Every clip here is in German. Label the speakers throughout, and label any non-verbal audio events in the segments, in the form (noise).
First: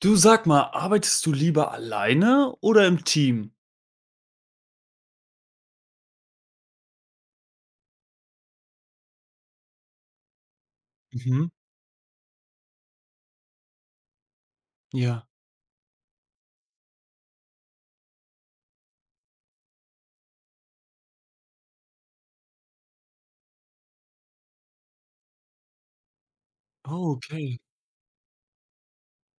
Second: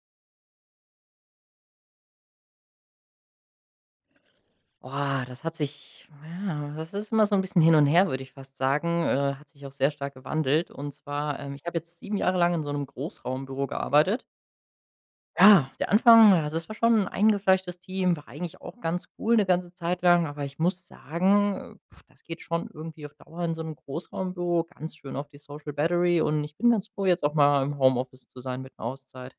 Speaker 1: Du sag mal, arbeitest du lieber alleine oder im Team?
Speaker 2: Das hat sich ja, das ist immer so ein bisschen hin und her, würde ich fast sagen, hat sich auch sehr stark gewandelt. Und zwar,
Speaker 1: Mhm,
Speaker 2: ich habe jetzt 7 Jahre lang in so einem Großraumbüro gearbeitet.
Speaker 1: ja.
Speaker 2: Ja, der Anfang also, es war schon 'n eingefleischtes Team, war eigentlich auch ganz cool eine ganze Zeit lang, aber ich muss sagen, das geht schon irgendwie auf Dauer in so einem Großraumbüro ganz schön auf die Social Battery, und ich bin ganz froh,
Speaker 1: Oh,
Speaker 2: jetzt auch
Speaker 1: okay.
Speaker 2: mal im Homeoffice zu sein mit 'ner Auszeit.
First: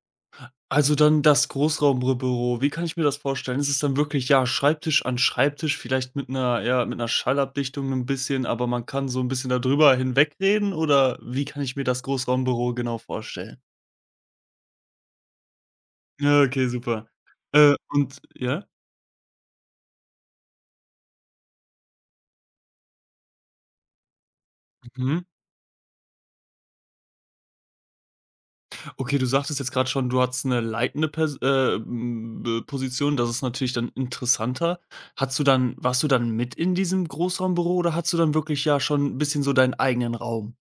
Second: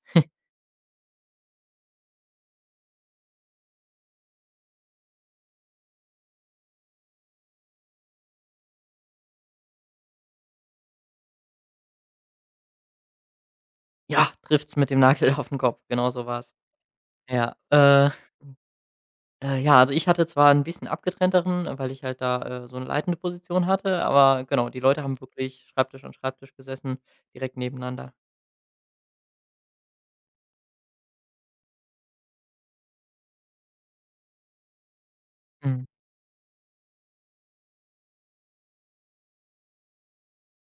Speaker 1: Also dann das Großraumbüro. Wie kann ich mir das vorstellen? Ist es dann wirklich, ja, Schreibtisch an Schreibtisch, vielleicht mit einer ja, mit einer Schallabdichtung ein bisschen, aber man kann so ein bisschen da drüber hinwegreden oder wie kann ich mir das Großraumbüro genau vorstellen?
Speaker 2: Ja, trifft's mit dem Nagel (laughs) auf den Kopf, genau so
Speaker 1: Ja,
Speaker 2: war's.
Speaker 1: okay, super.
Speaker 2: Ja,
Speaker 1: Äh,
Speaker 2: äh
Speaker 1: und ja?
Speaker 2: Ja, also ich hatte zwar ein bisschen abgetrennteren, weil ich halt da, so eine leitende Position hatte, aber genau, die Leute haben
Speaker 1: Mhm.
Speaker 2: wirklich Schreibtisch an Schreibtisch gesessen, direkt nebeneinander.
Speaker 1: Okay, du sagtest jetzt gerade schon, du hattest eine leitende Position, das ist natürlich dann interessanter. Hattest du dann
Speaker 2: Mhm.
Speaker 1: warst du dann mit in diesem Großraumbüro oder hattest du dann wirklich ja schon 'n bisschen so deinen eigenen Raum?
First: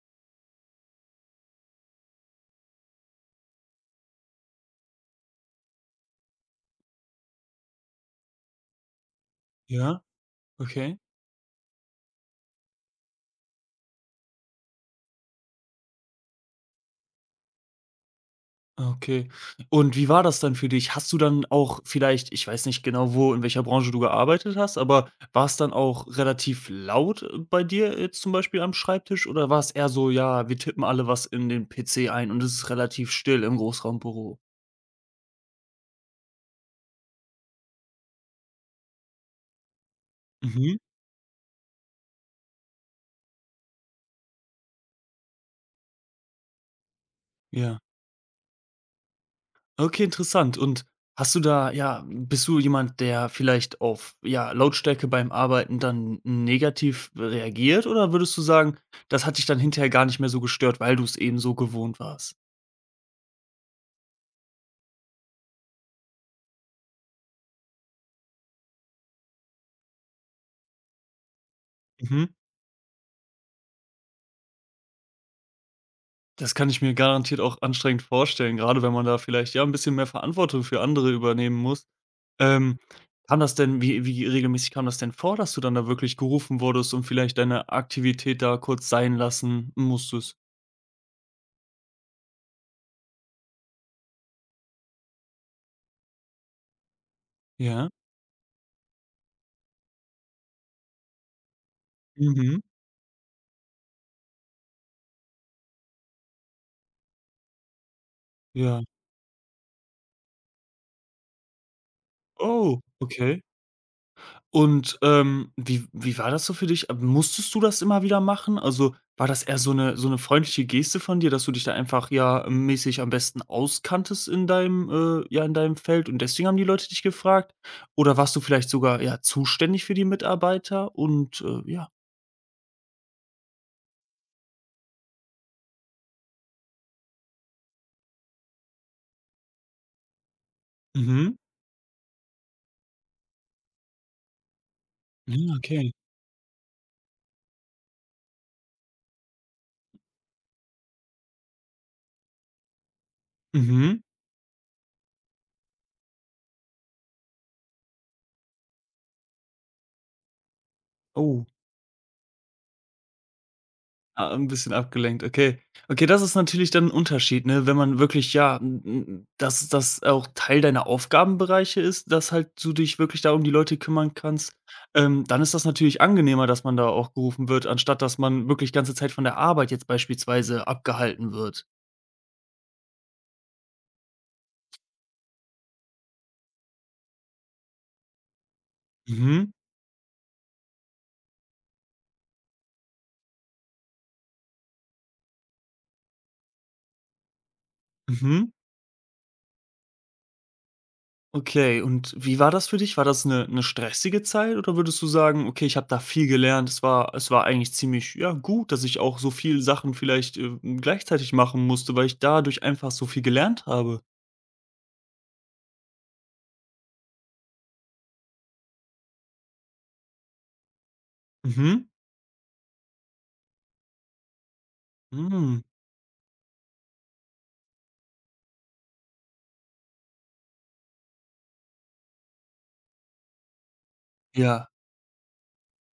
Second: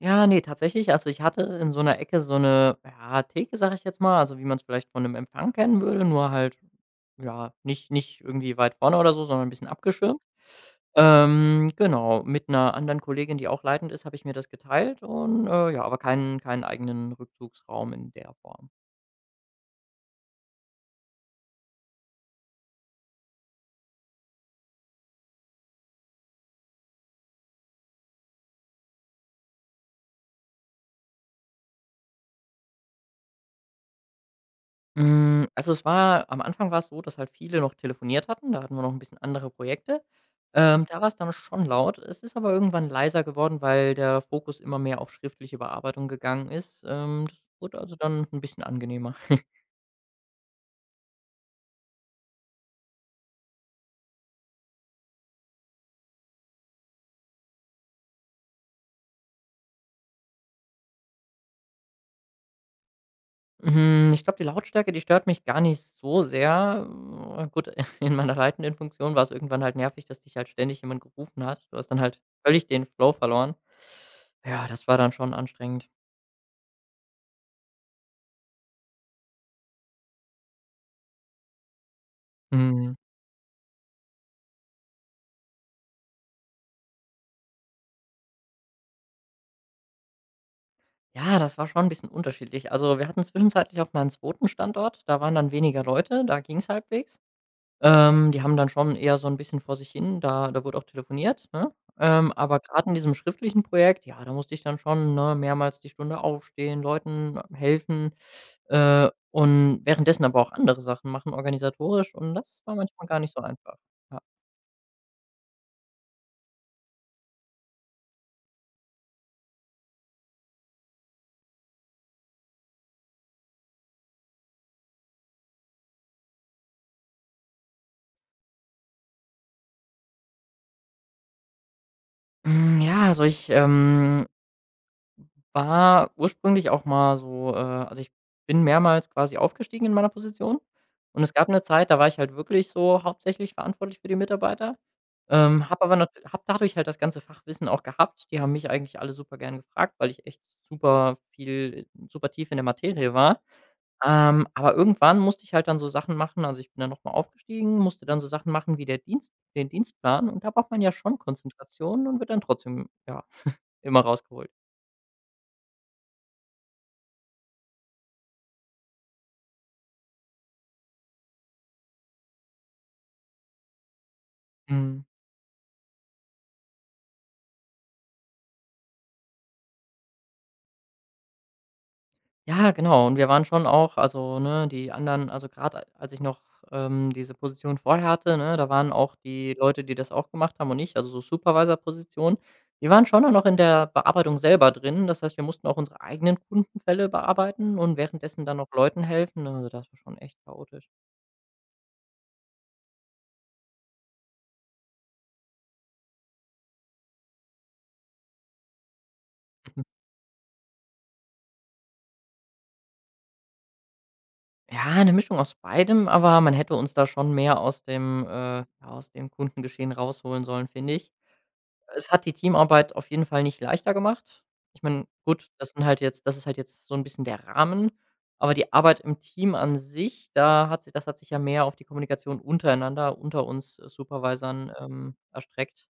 Speaker 2: Ja, ne, tatsächlich, also ich hatte in so einer Ecke so eine ja, Theke, sag ich jetzt mal, also wie man es vielleicht von einem Empfang kennen würde, nur halt, ja, nicht irgendwie weit vorne oder so, sondern ein bisschen
Speaker 1: Ja,
Speaker 2: abgeschirmt.
Speaker 1: okay,
Speaker 2: Genau, mit einer anderen Kollegin, die auch leitend ist, habe ich mir das geteilt und, ja, aber keinen eigenen Rückzugsraum in der Form.
Speaker 1: okay. Und wie war das dann für dich? Hast du dann auch vielleicht ich weiß nicht genau, wo in welcher Branche du gearbeitet hast, aber war es dann auch relativ laut, bei dir jetzt zum Beispiel am Schreibtisch oder war es eher so: „Ja, wir tippen alle was in den PC ein und es ist relativ still im Großraumbüro?“
Speaker 2: Also, es war am Anfang war es so, dass halt viele noch telefoniert hatten. Da hatten wir noch ein bisschen andere Projekte.
Speaker 1: Mhm,
Speaker 2: Da war es dann schon laut. Es ist aber irgendwann leiser geworden, weil der Fokus immer mehr auf schriftliche Bearbeitung gegangen ist. Das wurde
Speaker 1: ja.
Speaker 2: also dann ein bisschen angenehmer. (laughs)
Speaker 1: Okay, interessant. Und hast du da ja, bist du jemand, der vielleicht auf, ja, Lautstärke beim Arbeiten dann negativ reagiert oder würdest du sagen, das hat dich dann hinterher gar nicht mehr so gestört, weil du es eben so gewohnt warst?
Speaker 2: Hm, ich glaube, die Lautstärke, die stört mich gar nicht so sehr. Gut, (laughs) in meiner leitenden Funktion war es irgendwann halt nervig, dass dich halt ständig jemand gerufen hat. Du hast dann halt
Speaker 1: Mhm.
Speaker 2: völlig den Flow verloren. Ja, das war dann schon anstrengend.
Speaker 1: Das kann ich mir garantiert auch anstrengend vorstellen, gerade wenn man da vielleicht, ja, ein bisschen mehr Verantwortung für andere übernehmen muss. Ähm,
Speaker 2: Mhm.
Speaker 1: kam das denn wie regelmäßig kam das denn vor, dass du dann da wirklich gerufen wurdest und vielleicht deine Aktivität da kurz sein lassen musstest?
Speaker 2: Ja, das war schon ein bisschen unterschiedlich. Also, wir hatten zwischenzeitlich auch mal einen zweiten Standort, da waren dann weniger Leute, da ging's halbwegs.
Speaker 1: Ja.
Speaker 2: Die haben dann schon eher so ein bisschen vor sich hin, da wurde auch telefoniert, ne? Aber
Speaker 1: Mhm.
Speaker 2: gerade in diesem schriftlichen Projekt, ja, da musste ich dann schon, ne, mehrmals die Stunde aufstehen, Leuten helfen,
Speaker 1: Ja.
Speaker 2: und währenddessen aber auch andere Sachen machen organisatorisch, und das war
Speaker 1: Oh,
Speaker 2: manchmal gar nicht
Speaker 1: okay.
Speaker 2: so einfach. Ja.
Speaker 1: Und, wie war das so für dich? Musstest du das immer wieder machen? Also, war das eher so eine freundliche Geste von dir, dass du dich da einfach, ja, mäßig am besten auskanntest in deinem, ja, in deinem Feld und deswegen haben die Leute dich gefragt? Oder warst du vielleicht sogar, ja, zuständig für die Mitarbeiter und, ja.
Speaker 2: Hm, ja, also ich, ähm War ursprünglich auch mal so, also, ich bin mehrmals quasi aufgestiegen in meiner Position, und es
Speaker 1: Mhm.
Speaker 2: gab eine Zeit, da war ich halt wirklich so hauptsächlich verantwortlich für die Mitarbeiter,
Speaker 1: Ja,
Speaker 2: habe
Speaker 1: okay.
Speaker 2: aber nat habe dadurch halt das ganze Fachwissen auch gehabt. Die haben mich eigentlich alle super gern gefragt, weil ich echt super viel, super tief in der Materie war.
Speaker 1: Mhm.
Speaker 2: Aber irgendwann musste ich halt dann so Sachen machen, also, ich bin dann noch mal aufgestiegen, musste dann so Sachen machen wie der Dienst den Dienstplan, und da braucht man ja schon
Speaker 1: Oh.
Speaker 2: Konzentration und wird dann trotzdem, ja, immer
Speaker 1: Ah, 'n
Speaker 2: rausgeholt.
Speaker 1: bisschen abgelenkt, okay. Okay, das ist natürlich dann ein Unterschied, ne, wenn man wirklich, ja, n n dass das auch Teil deiner Aufgabenbereiche ist, dass halt du dich wirklich da um die Leute kümmern kannst.
Speaker 2: Mhm.
Speaker 1: Dann ist das natürlich angenehmer, dass man da auch gerufen wird, anstatt dass man wirklich ganze Zeit von der Arbeit jetzt beispielsweise abgehalten wird.
Speaker 2: Ja, genau. Und wir waren schon auch also, ne, die anderen also, gerade als ich noch, diese Position vorher hatte, ne, da waren auch
Speaker 1: Mhm,
Speaker 2: die Leute, die das auch gemacht haben, und ich, also so Supervisor-Position, die waren schon auch noch in der Bearbeitung selber drin. Das heißt, wir mussten auch unsere eigenen Kundenfälle bearbeiten und währenddessen
Speaker 1: mhm.
Speaker 2: dann noch Leuten helfen. Also, das war schon echt chaotisch.
Speaker 1: Okay, und wie war das für dich? War das eine 'ne stressige Zeit oder würdest du sagen: „Okay, ich habe da viel gelernt. Es war eigentlich ziemlich, ja, gut, dass ich auch so viel Sachen
Speaker 2: (laughs)
Speaker 1: vielleicht, gleichzeitig machen musste, weil ich dadurch einfach so viel gelernt habe.“
Speaker 2: Ja, eine Mischung aus beidem, aber man hätte uns da schon mehr aus dem ja, aus dem Kundengeschehen rausholen sollen, finde ich.
Speaker 1: Mhm.
Speaker 2: Es hat die Teamarbeit auf jeden Fall nicht leichter gemacht. Ich meine, gut,
Speaker 1: Hm.
Speaker 2: das ist halt jetzt so ein bisschen der Rahmen, aber die Arbeit im Team an sich, da hat sich das hat sich ja mehr auf die Kommunikation untereinander, unter uns,
Speaker 1: Ja.
Speaker 2: Supervisern, erstreckt.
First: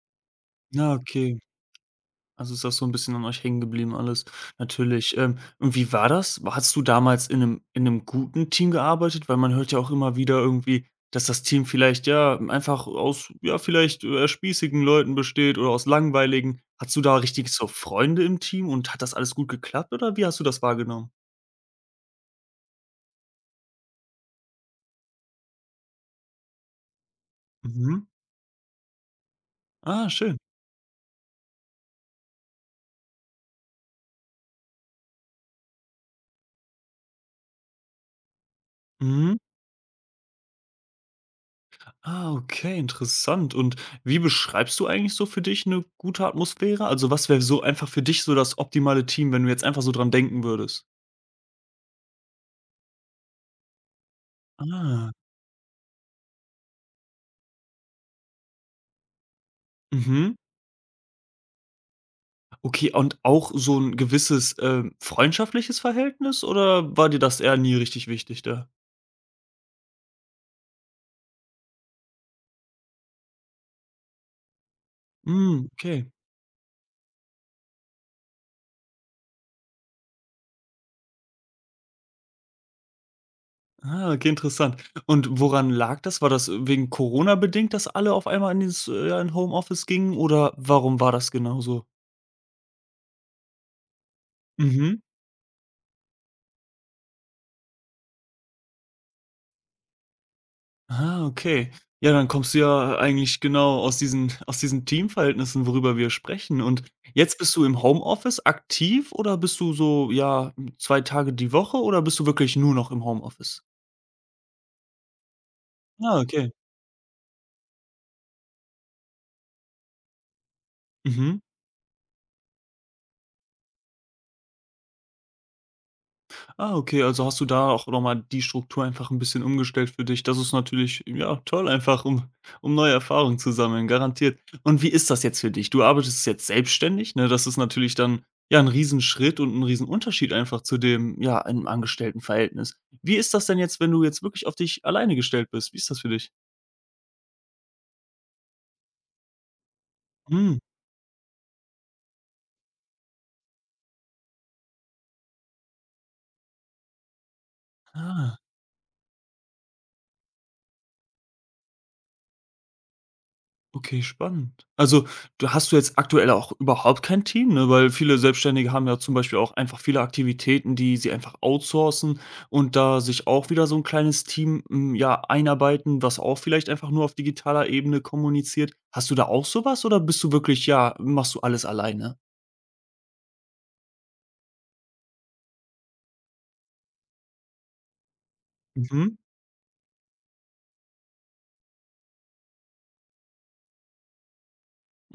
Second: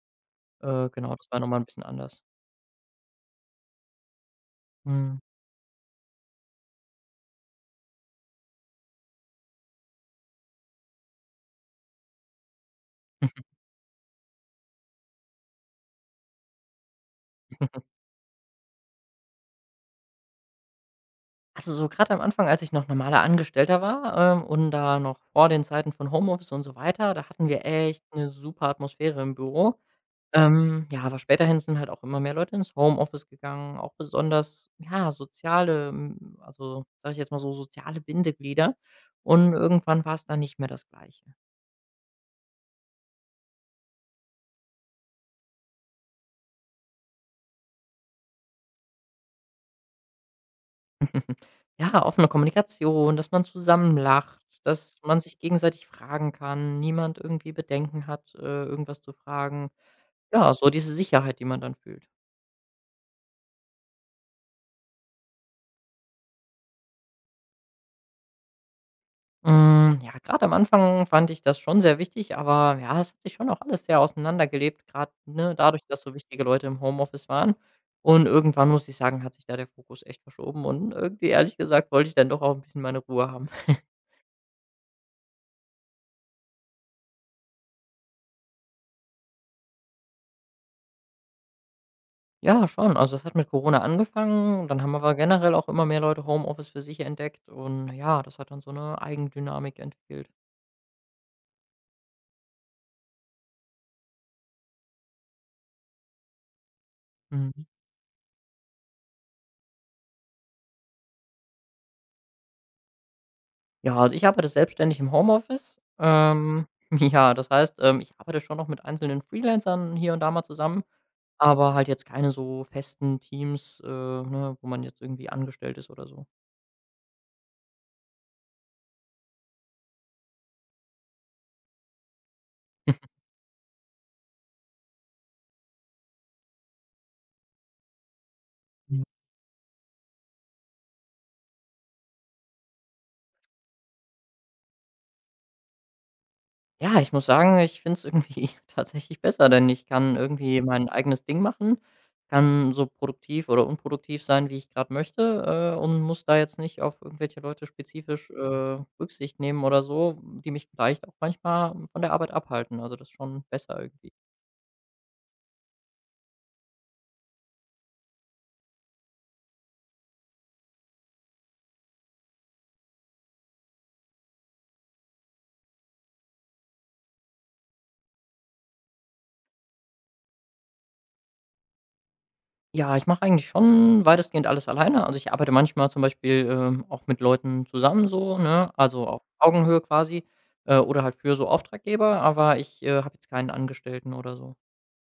Speaker 1: Ja,
Speaker 2: Genau, das war
Speaker 1: okay.
Speaker 2: noch mal 'n bisschen anders.
Speaker 1: Also ist das so ein bisschen an euch hängen geblieben alles, natürlich.
Speaker 2: Mhm.
Speaker 1: Und wie war das? Hast du damals in einem guten Team gearbeitet? Weil man hört ja auch immer wieder irgendwie, dass das Team vielleicht, ja, einfach aus, ja, vielleicht, spießigen Leuten besteht oder aus langweiligen. Hattest du da richtig so
Speaker 2: (laughs)
Speaker 1: Freunde im Team und hat das alles gut geklappt oder wie hast du das wahrgenommen?
Speaker 2: Also, so gerade am Anfang, als ich noch normaler Angestellter war, und da noch vor den Zeiten von Homeoffice und so weiter, da hatten wir
Speaker 1: Mhm.
Speaker 2: echt eine super Atmosphäre im Büro.
Speaker 1: Ah, schön.
Speaker 2: Ja, aber späterhin sind halt auch immer mehr Leute ins Homeoffice gegangen, auch besonders, ja, also, sage ich jetzt mal so, soziale Bindeglieder.
Speaker 1: Mhm.
Speaker 2: Und irgendwann war es dann nicht mehr das Gleiche.
Speaker 1: Ah, okay, interessant. Und wie beschreibst du eigentlich so für dich eine gute Atmosphäre? Also, was wäre so einfach für dich so das optimale Team, wenn du jetzt einfach so dran denken würdest?
Speaker 2: (laughs) Ja, offene Kommunikation, dass man zusammen lacht, dass
Speaker 1: Ah,
Speaker 2: man sich gegenseitig fragen kann, niemand irgendwie Bedenken hat, irgendwas zu fragen.
Speaker 1: mhm.
Speaker 2: Ja, so diese Sicherheit, die man dann fühlt.
Speaker 1: Okay, und auch so ein gewisses, freundschaftliches Verhältnis oder war dir das eher nie richtig wichtig da?
Speaker 2: Hm, ja, gerade am Anfang fand ich das schon sehr wichtig, aber ja, es hat sich schon auch alles sehr auseinandergelebt, gerade ne,
Speaker 1: Hm,
Speaker 2: dadurch, dass
Speaker 1: okay.
Speaker 2: so wichtige Leute im Homeoffice waren. Und irgendwann muss ich sagen, hat sich da der Fokus echt verschoben, und irgendwie, ehrlich gesagt, wollte ich dann doch auch ein bisschen meine Ruhe haben. (laughs)
Speaker 1: Ah, okay, interessant. Und woran lag das? War das, wegen Corona bedingt, dass alle auf einmal in dieses, ja, in Homeoffice gingen oder warum war das genau so?
Speaker 2: Ja, schon. Also, das hat mit Corona angefangen, dann haben
Speaker 1: Mhm.
Speaker 2: aber generell auch immer mehr Leute Homeoffice für sich entdeckt, und ja, das hat dann so 'ne Eigendynamik entwickelt.
Speaker 1: Ah, okay. Ja, dann kommst du ja eigentlich genau aus diesen Teamverhältnissen, worüber wir sprechen. Und jetzt bist du
Speaker 2: Mhm.
Speaker 1: im Homeoffice aktiv oder bist du so, ja, 2 Tage die Woche oder bist du wirklich nur noch im Homeoffice?
Speaker 2: Ja, also ich arbeite selbstständig im Homeoffice.
Speaker 1: Ah, okay.
Speaker 2: (laughs) Ja, das heißt, ich arbeite schon noch mit einzelnen Freelancern hier und da mal zusammen,
Speaker 1: Mhm.
Speaker 2: aber halt jetzt keine so festen Teams, ne, wo man jetzt irgendwie angestellt ist oder so.
Speaker 1: Ah, okay, also hast du da auch noch mal die Struktur einfach ein bisschen umgestellt für dich. Das ist natürlich, ja, toll einfach, um neue
Speaker 2: (laughs)
Speaker 1: Erfahrungen zu sammeln, garantiert. Und wie ist das jetzt für dich? Du arbeitest jetzt selbstständig, ne? Das ist natürlich dann, ja, 'n Riesenschritt und 'n Riesenunterschied einfach zu dem, ja, einem Angestelltenverhältnis. Wie ist das denn jetzt, wenn du jetzt wirklich auf dich alleine gestellt bist? Wie ist das für dich?
Speaker 2: Ja, ich muss sagen, ich finde es irgendwie (laughs) tatsächlich besser, denn ich kann
Speaker 1: Mhm.
Speaker 2: irgendwie mein eigenes Ding machen, kann so produktiv oder unproduktiv sein, wie ich gerade möchte, und muss da jetzt nicht auf irgendwelche Leute spezifisch,
Speaker 1: Ah.
Speaker 2: Rücksicht nehmen oder so, die mich vielleicht auch manchmal von der Arbeit abhalten. Also, das ist schon besser
Speaker 1: Okay,
Speaker 2: irgendwie.
Speaker 1: spannend. Also, du jetzt aktuell auch überhaupt kein Team, ne? Weil viele Selbstständige haben ja zum Beispiel auch einfach viele Aktivitäten, die sie einfach outsourcen und da sich auch wieder so ein kleines Team, hm, ja, einarbeiten, was auch vielleicht einfach nur auf digitaler Ebene kommuniziert. Hast du da auch sowas oder bist du wirklich ja, machst du alles alleine?
Speaker 2: Ja, ich mache eigentlich schon weitestgehend alles alleine. Also, ich arbeite manchmal zum Beispiel, auch mit Leuten zusammen so, ne, also
Speaker 1: Mhm.
Speaker 2: auf Augenhöhe quasi, oder halt für so Auftraggeber, aber ich, habe jetzt keinen Angestellten oder so.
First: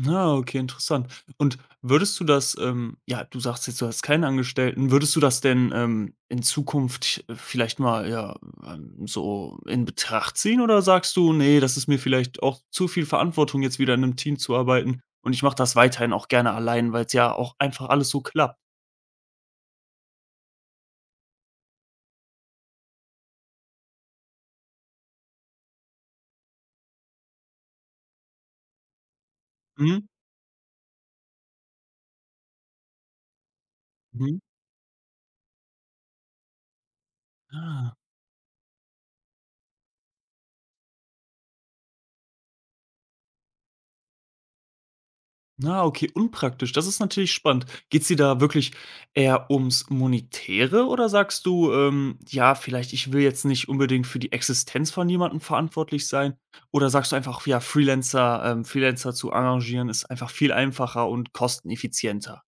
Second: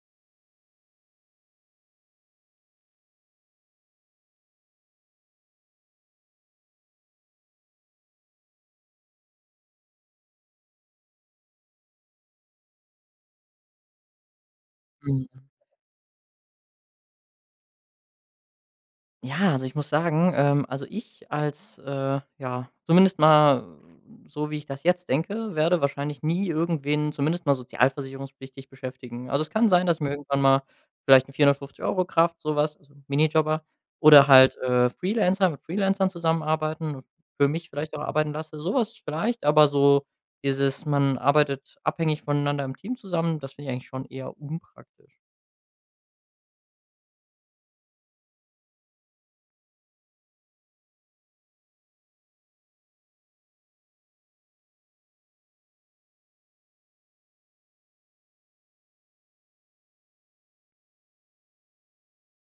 Speaker 1: Ah, okay, interessant. Und würdest du das, ja, du sagst jetzt, du hast keinen Angestellten. Würdest du das denn, in Zukunft vielleicht mal, ja, so in Betracht ziehen oder sagst du: nee das ist mir vielleicht auch zu viel Verantwortung, jetzt wieder in einem Team zu arbeiten und ich
Speaker 2: Mhm.
Speaker 1: mache das weiterhin auch gerne allein, weil es ja auch einfach alles so klappt?“
Speaker 2: Ja, also ich muss sagen, also ich als, ja, zumindest mal so, wie ich das jetzt denke, werde wahrscheinlich nie irgendwen zumindest mal sozialversicherungspflichtig beschäftigen. Also es kann sein, dass
Speaker 1: Mhm,
Speaker 2: mir irgendwann mal vielleicht ein 450 Euro Kraft, sowas, also Minijobber oder
Speaker 1: mhm.
Speaker 2: halt, Freelancer, mit Freelancern zusammenarbeiten und für mich vielleicht
Speaker 1: Ah.
Speaker 2: auch arbeiten lasse, sowas vielleicht, aber so dieses, man arbeitet abhängig voneinander im Team zusammen, das finde ich eigentlich schon eher unpraktisch.
Speaker 1: Na, okay, unpraktisch. Das ist natürlich spannend. Geht's dir da wirklich eher ums Monetäre oder sagst du, ja, vielleicht ich will jetzt nicht unbedingt für die Existenz von jemandem verantwortlich sein? Oder sagst du einfach, ja, Freelancer, Freelancer zu arrangieren ist einfach viel einfacher und kosteneffizienter?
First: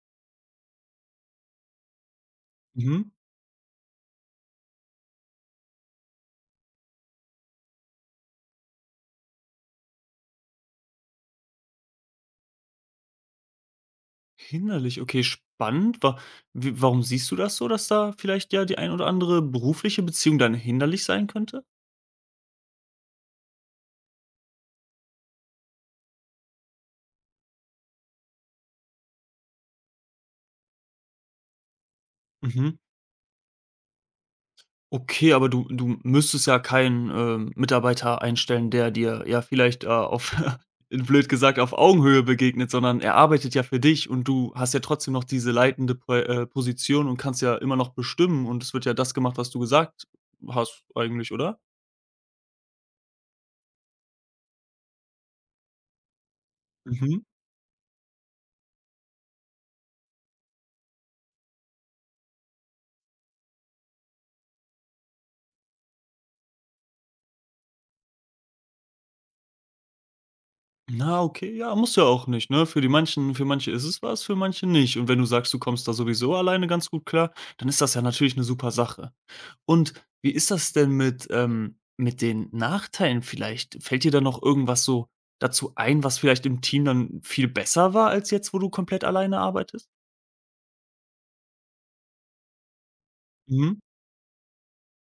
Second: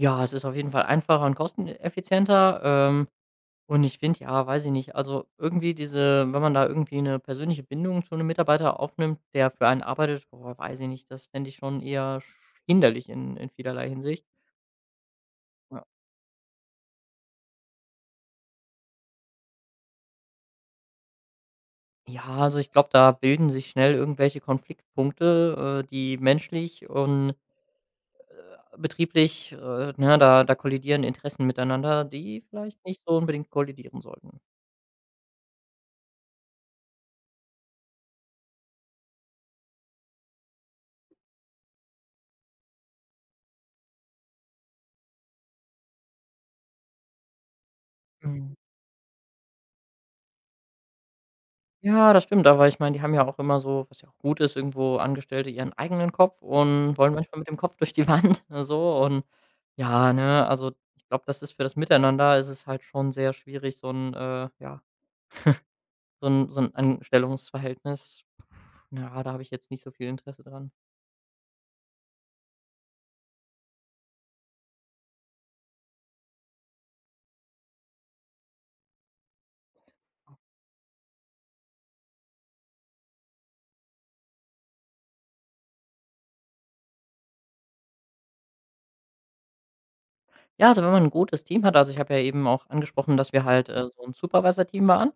Speaker 2: Ja, es ist auf jeden Fall einfacher und kosteneffizienter.
Speaker 1: Mhm.
Speaker 2: Und ich finde, ja, weiß ich nicht, also irgendwie diese, wenn man da irgendwie eine persönliche Bindung zu einem Mitarbeiter aufnimmt, der für einen arbeitet, boah, weiß ich nicht, das fände ich schon eher sch hinderlich in vielerlei Hinsicht.
Speaker 1: Hinderlich, okay,
Speaker 2: Ja.
Speaker 1: spannend. Wa w warum siehst du das so, dass da vielleicht ja die ein oder andere berufliche Beziehung dann hinderlich sein könnte?
Speaker 2: Ja, also ich glaube, da bilden sich schnell irgendwelche Konfliktpunkte, die menschlich und, betrieblich, ne, da kollidieren Interessen miteinander, die
Speaker 1: Mhm.
Speaker 2: vielleicht nicht so unbedingt kollidieren sollten.
Speaker 1: Okay, aber du müsstest ja keinen, Mitarbeiter einstellen, der dir, ja, vielleicht, auf (laughs) blöd gesagt, auf Augenhöhe begegnet, sondern er arbeitet ja für dich und du hast ja trotzdem noch diese leitende Poi Position und kannst ja immer noch bestimmen
Speaker 2: Mhm.
Speaker 1: und es wird ja das gemacht, was du gesagt hast eigentlich, oder?
Speaker 2: Ja, das stimmt, aber ich meine, die haben ja auch immer so, was ja auch gut ist, irgendwo Angestellte ihren eigenen Kopf und wollen Mhm.
Speaker 1: Mhm.
Speaker 2: manchmal mit dem Kopf durch die Wand, (laughs) ne, so und ja, ne, also ich glaube, das ist für das Miteinander ist es halt schon sehr schwierig, so ein ja, so ein Anstellungsverhältnis. Ja, da habe ich jetzt nicht so viel Interesse dran.
Speaker 1: Na, okay, ja, muss ja auch nicht, ne? Für manche ist es was, für manche nicht. Und wenn du sagst, du kommst da sowieso alleine ganz gut klar, dann ist das ja natürlich eine super Sache. Und wie ist das denn mit den Nachteilen vielleicht? Fällt dir da noch irgendwas so dazu ein, was vielleicht im Team dann viel besser war als jetzt, wo du komplett alleine arbeitest?
Speaker 2: Ja, also wenn man ein gutes Team hat, also ich habe ja eben auch angesprochen, dass wir halt, Mhm.
Speaker 1: Mhm,
Speaker 2: So ein Supervisor-Team waren.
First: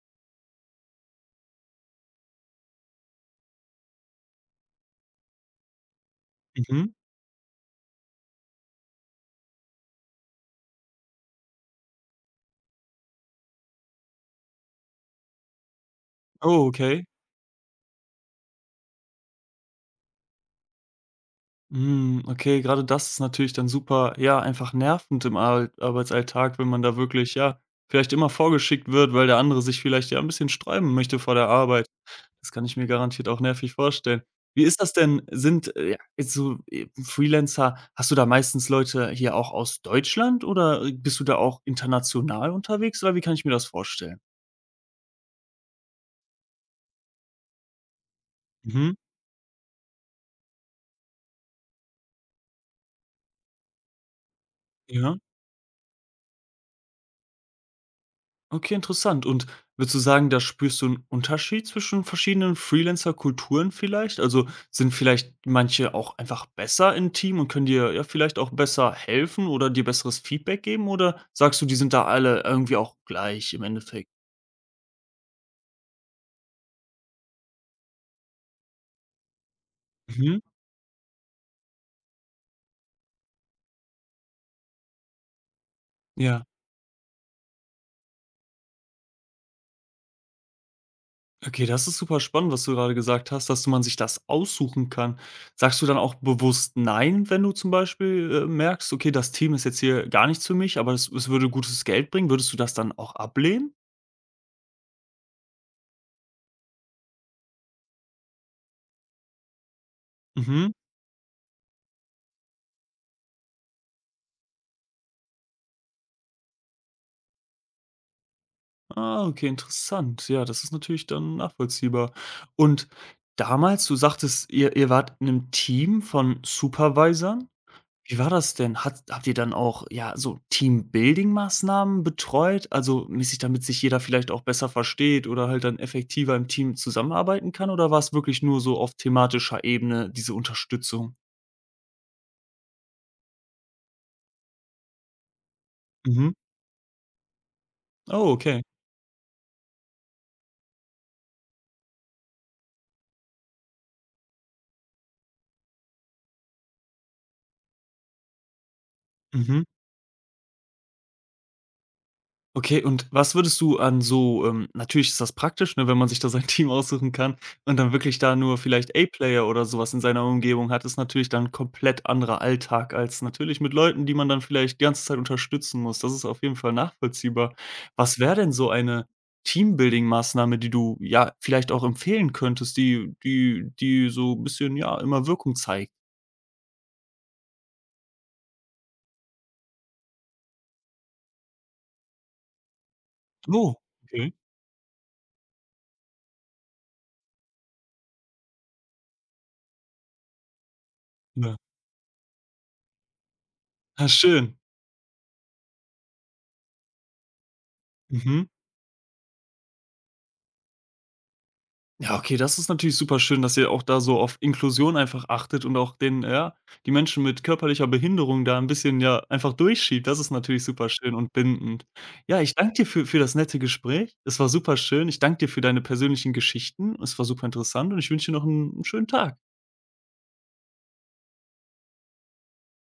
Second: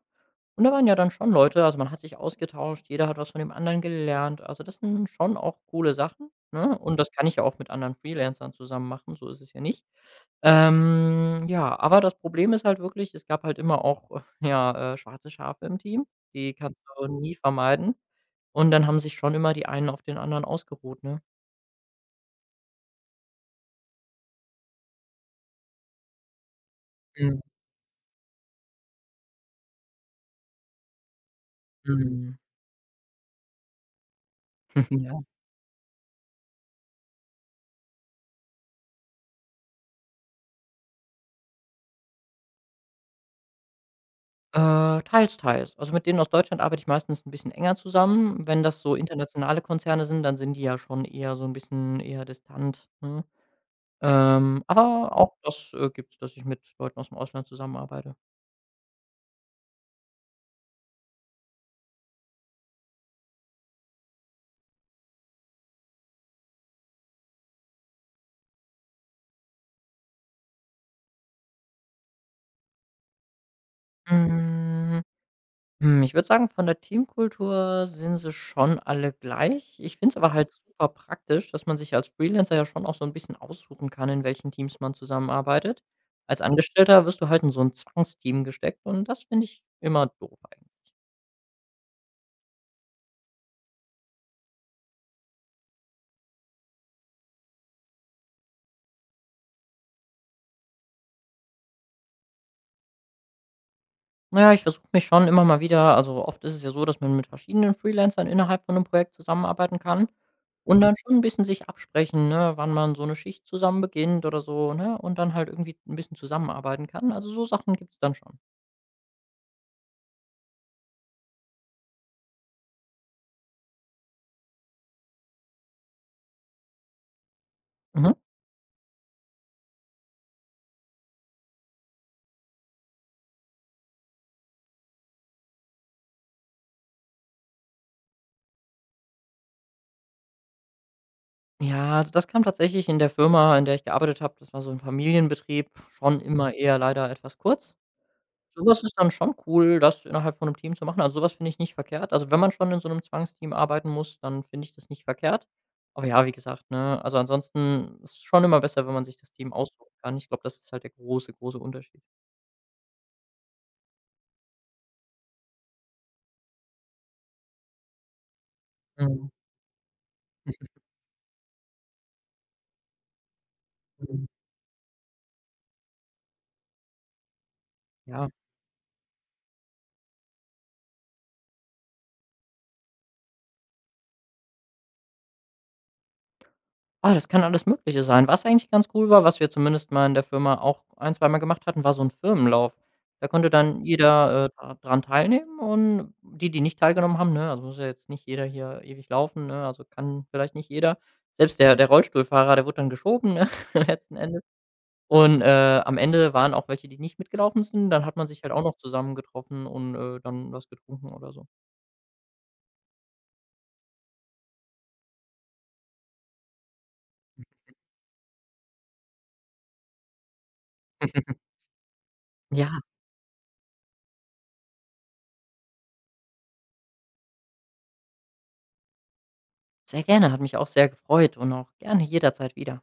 Speaker 2: Und da waren ja dann schon Leute, also, man hat sich ausgetauscht, jeder hat was von dem anderen gelernt. Also, das sind schon auch coole Sachen, ne?
Speaker 1: mhm.
Speaker 2: Und das kann ich ja auch mit anderen Freelancern zusammen machen, so ist es ja nicht. Ja, aber das Problem ist halt wirklich, es gab halt immer auch, ja, schwarze Schafe im Team, die
Speaker 1: Oh,
Speaker 2: kannst
Speaker 1: okay.
Speaker 2: du nie vermeiden. Und dann haben sich schon immer die einen auf den anderen ausgeruht, ne?
Speaker 1: Hm, okay, gerade das ist natürlich dann super, ja, einfach nervend im Al Arbeitsalltag, wenn man da wirklich,
Speaker 2: Mhm,
Speaker 1: ja, vielleicht immer vorgeschickt wird, weil der andere sich vielleicht, ja, ein bisschen sträuben möchte vor der Arbeit.
Speaker 2: mhm. Mhm.
Speaker 1: Das kann ich mir garantiert auch nervig vorstellen. Wie ist
Speaker 2: (laughs)
Speaker 1: das denn?
Speaker 2: Ja.
Speaker 1: Sind, ja, jetzt so, Freelancer hast du da meistens Leute hier auch aus Deutschland oder bist du da auch international unterwegs, oder wie kann ich mir das vorstellen?
Speaker 2: Teils, teils. Also, mit denen aus Deutschland arbeite ich meistens ein bisschen enger zusammen. Wenn das so
Speaker 1: Mhm,
Speaker 2: internationale Konzerne sind, dann sind die ja schon eher so ein bisschen eher distant, ne? Aber
Speaker 1: ja.
Speaker 2: auch das, gibt's, dass ich mit Leuten aus dem Ausland zusammenarbeite.
Speaker 1: Okay, interessant. Und würdest du sagen, da spürst du einen Unterschied zwischen verschiedenen Freelancer-Kulturen vielleicht? Also, sind vielleicht manche auch einfach besser im Team und können dir, ja, vielleicht auch besser helfen oder dir besseres Feedback geben? Oder sagst du, die sind da alle irgendwie auch gleich im Endeffekt?
Speaker 2: Hm, Ich würde sagen, von der Teamkultur sind sie schon alle gleich. Ich finde es aber
Speaker 1: Mhm.
Speaker 2: halt super praktisch, dass man sich als Freelancer ja schon auch so ein bisschen aussuchen kann, in welchen Teams man zusammenarbeitet. Als
Speaker 1: Ja.
Speaker 2: Angestellter wirst du halt in so 'n Zwangsteam gesteckt, und das finde ich immer doof.
Speaker 1: Okay, das ist super spannend, was du gerade gesagt hast, dass man sich das aussuchen kann. Sagst du dann auch bewusst „Nein“, wenn du zum Beispiel, merkst: „Okay, das Team ist jetzt hier gar nichts für mich, aber es würde gutes Geld bringen.“ Würdest du das dann auch ablehnen?
Speaker 2: Na ja, ich versuche mich schon immer mal wieder, also, oft ist es ja so, dass man mit verschiedenen Freelancern innerhalb von einem Projekt zusammenarbeiten kann
Speaker 1: Mhm.
Speaker 2: und Mhm. dann schon ein bisschen sich absprechen, ne, wann man so eine Schicht zusammen beginnt oder so, ne, und dann halt irgendwie ein bisschen zusammenarbeiten kann. Also, so Sachen gibt es dann schon.
Speaker 1: Ah, okay, interessant. Ja, das ist natürlich dann nachvollziehbar. Und damals, du sagtest, ihr wart in einem Team von Supervisern.
Speaker 2: Mhm.
Speaker 1: Wie war das denn? Hat habt ihr dann auch, ja, so Teambuilding-Maßnahmen betreut? Also, mäßig, damit sich jeder vielleicht auch besser versteht oder halt dann effektiver im Team zusammenarbeiten kann? Oder war es wirklich nur so auf thematischer Ebene, diese Unterstützung?
Speaker 2: Ja, also, das kam tatsächlich in der Firma, in der ich gearbeitet habe, das war so ein Familienbetrieb, schon Mhm.
Speaker 1: Mhm.
Speaker 2: immer eher leider etwas kurz.
Speaker 1: Oh, okay.
Speaker 2: So was ist dann schon cool, das innerhalb von 'nem Team zu machen. Also, sowas finde ich nicht verkehrt. Also, wenn man schon in so 'nem Zwangsteam arbeiten muss, dann finde ich das nicht verkehrt. Aber ja, wie gesagt, ne, also, ansonsten ist es schon immer besser, wenn man sich das Team
Speaker 1: Mhm.
Speaker 2: aussuchen kann. Ich glaube, das ist halt der große, große Unterschied.
Speaker 1: Okay, und was würdest du an so natürlich ist das praktisch, ne, wenn man sich da sein (laughs) Team aussuchen kann und dann wirklich da nur vielleicht
Speaker 2: Mhm.
Speaker 1: A-Player oder sowas in seiner Umgebung hat, ist natürlich dann 'n komplett anderer Alltag als natürlich mit Leuten, die
Speaker 2: Mhm.
Speaker 1: man dann vielleicht die ganze Zeit unterstützen muss. Das ist auf jeden Fall nachvollziehbar. Was
Speaker 2: Ja.
Speaker 1: wäre denn so eine Teambuilding-Maßnahme, die du, ja, vielleicht auch empfehlen könntest, die so 'n bisschen, ja, immer Wirkung zeigt?
Speaker 2: Ah, das kann alles Mögliche sein. Was eigentlich ganz cool war, was wir zumindest mal in der Firma auch ein zweimal gemacht hatten, war so ein Firmenlauf. Da konnte
Speaker 1: Oh,
Speaker 2: dann
Speaker 1: okay.
Speaker 2: jeder, da dran teilnehmen, und die, die nicht teilgenommen haben, ne, also muss ja jetzt nicht jeder hier ewig laufen, ne, also kann vielleicht nicht jeder.
Speaker 1: Ja.
Speaker 2: Selbst der Rollstuhlfahrer, der wurde dann geschoben, ne, (laughs)
Speaker 1: Ah,
Speaker 2: letzten Endes.
Speaker 1: schön.
Speaker 2: Und, am Ende waren auch welche, die nicht mitgelaufen sind. Dann hat man sich
Speaker 1: Mhm.
Speaker 2: halt auch noch zusammengetroffen und, dann was getrunken oder so.
Speaker 1: Ja, okay, das ist natürlich super schön, dass ihr auch da so auf Inklusion einfach achtet und auch den ja, die Menschen mit körperlicher Behinderung da ein bisschen, ja, einfach durchschiebt. Das ist natürlich super schön und
Speaker 2: (laughs)
Speaker 1: bindend. Ja, ich danke
Speaker 2: Ja,
Speaker 1: dir für das nette Gespräch. Es war super schön. Ich danke dir für deine persönlichen Geschichten. Es war super interessant und ich wünsche dir noch einen 'n schönen Tag.
Speaker 2: sehr gerne, hat mich auch sehr gefreut, und auch gerne jederzeit wieder.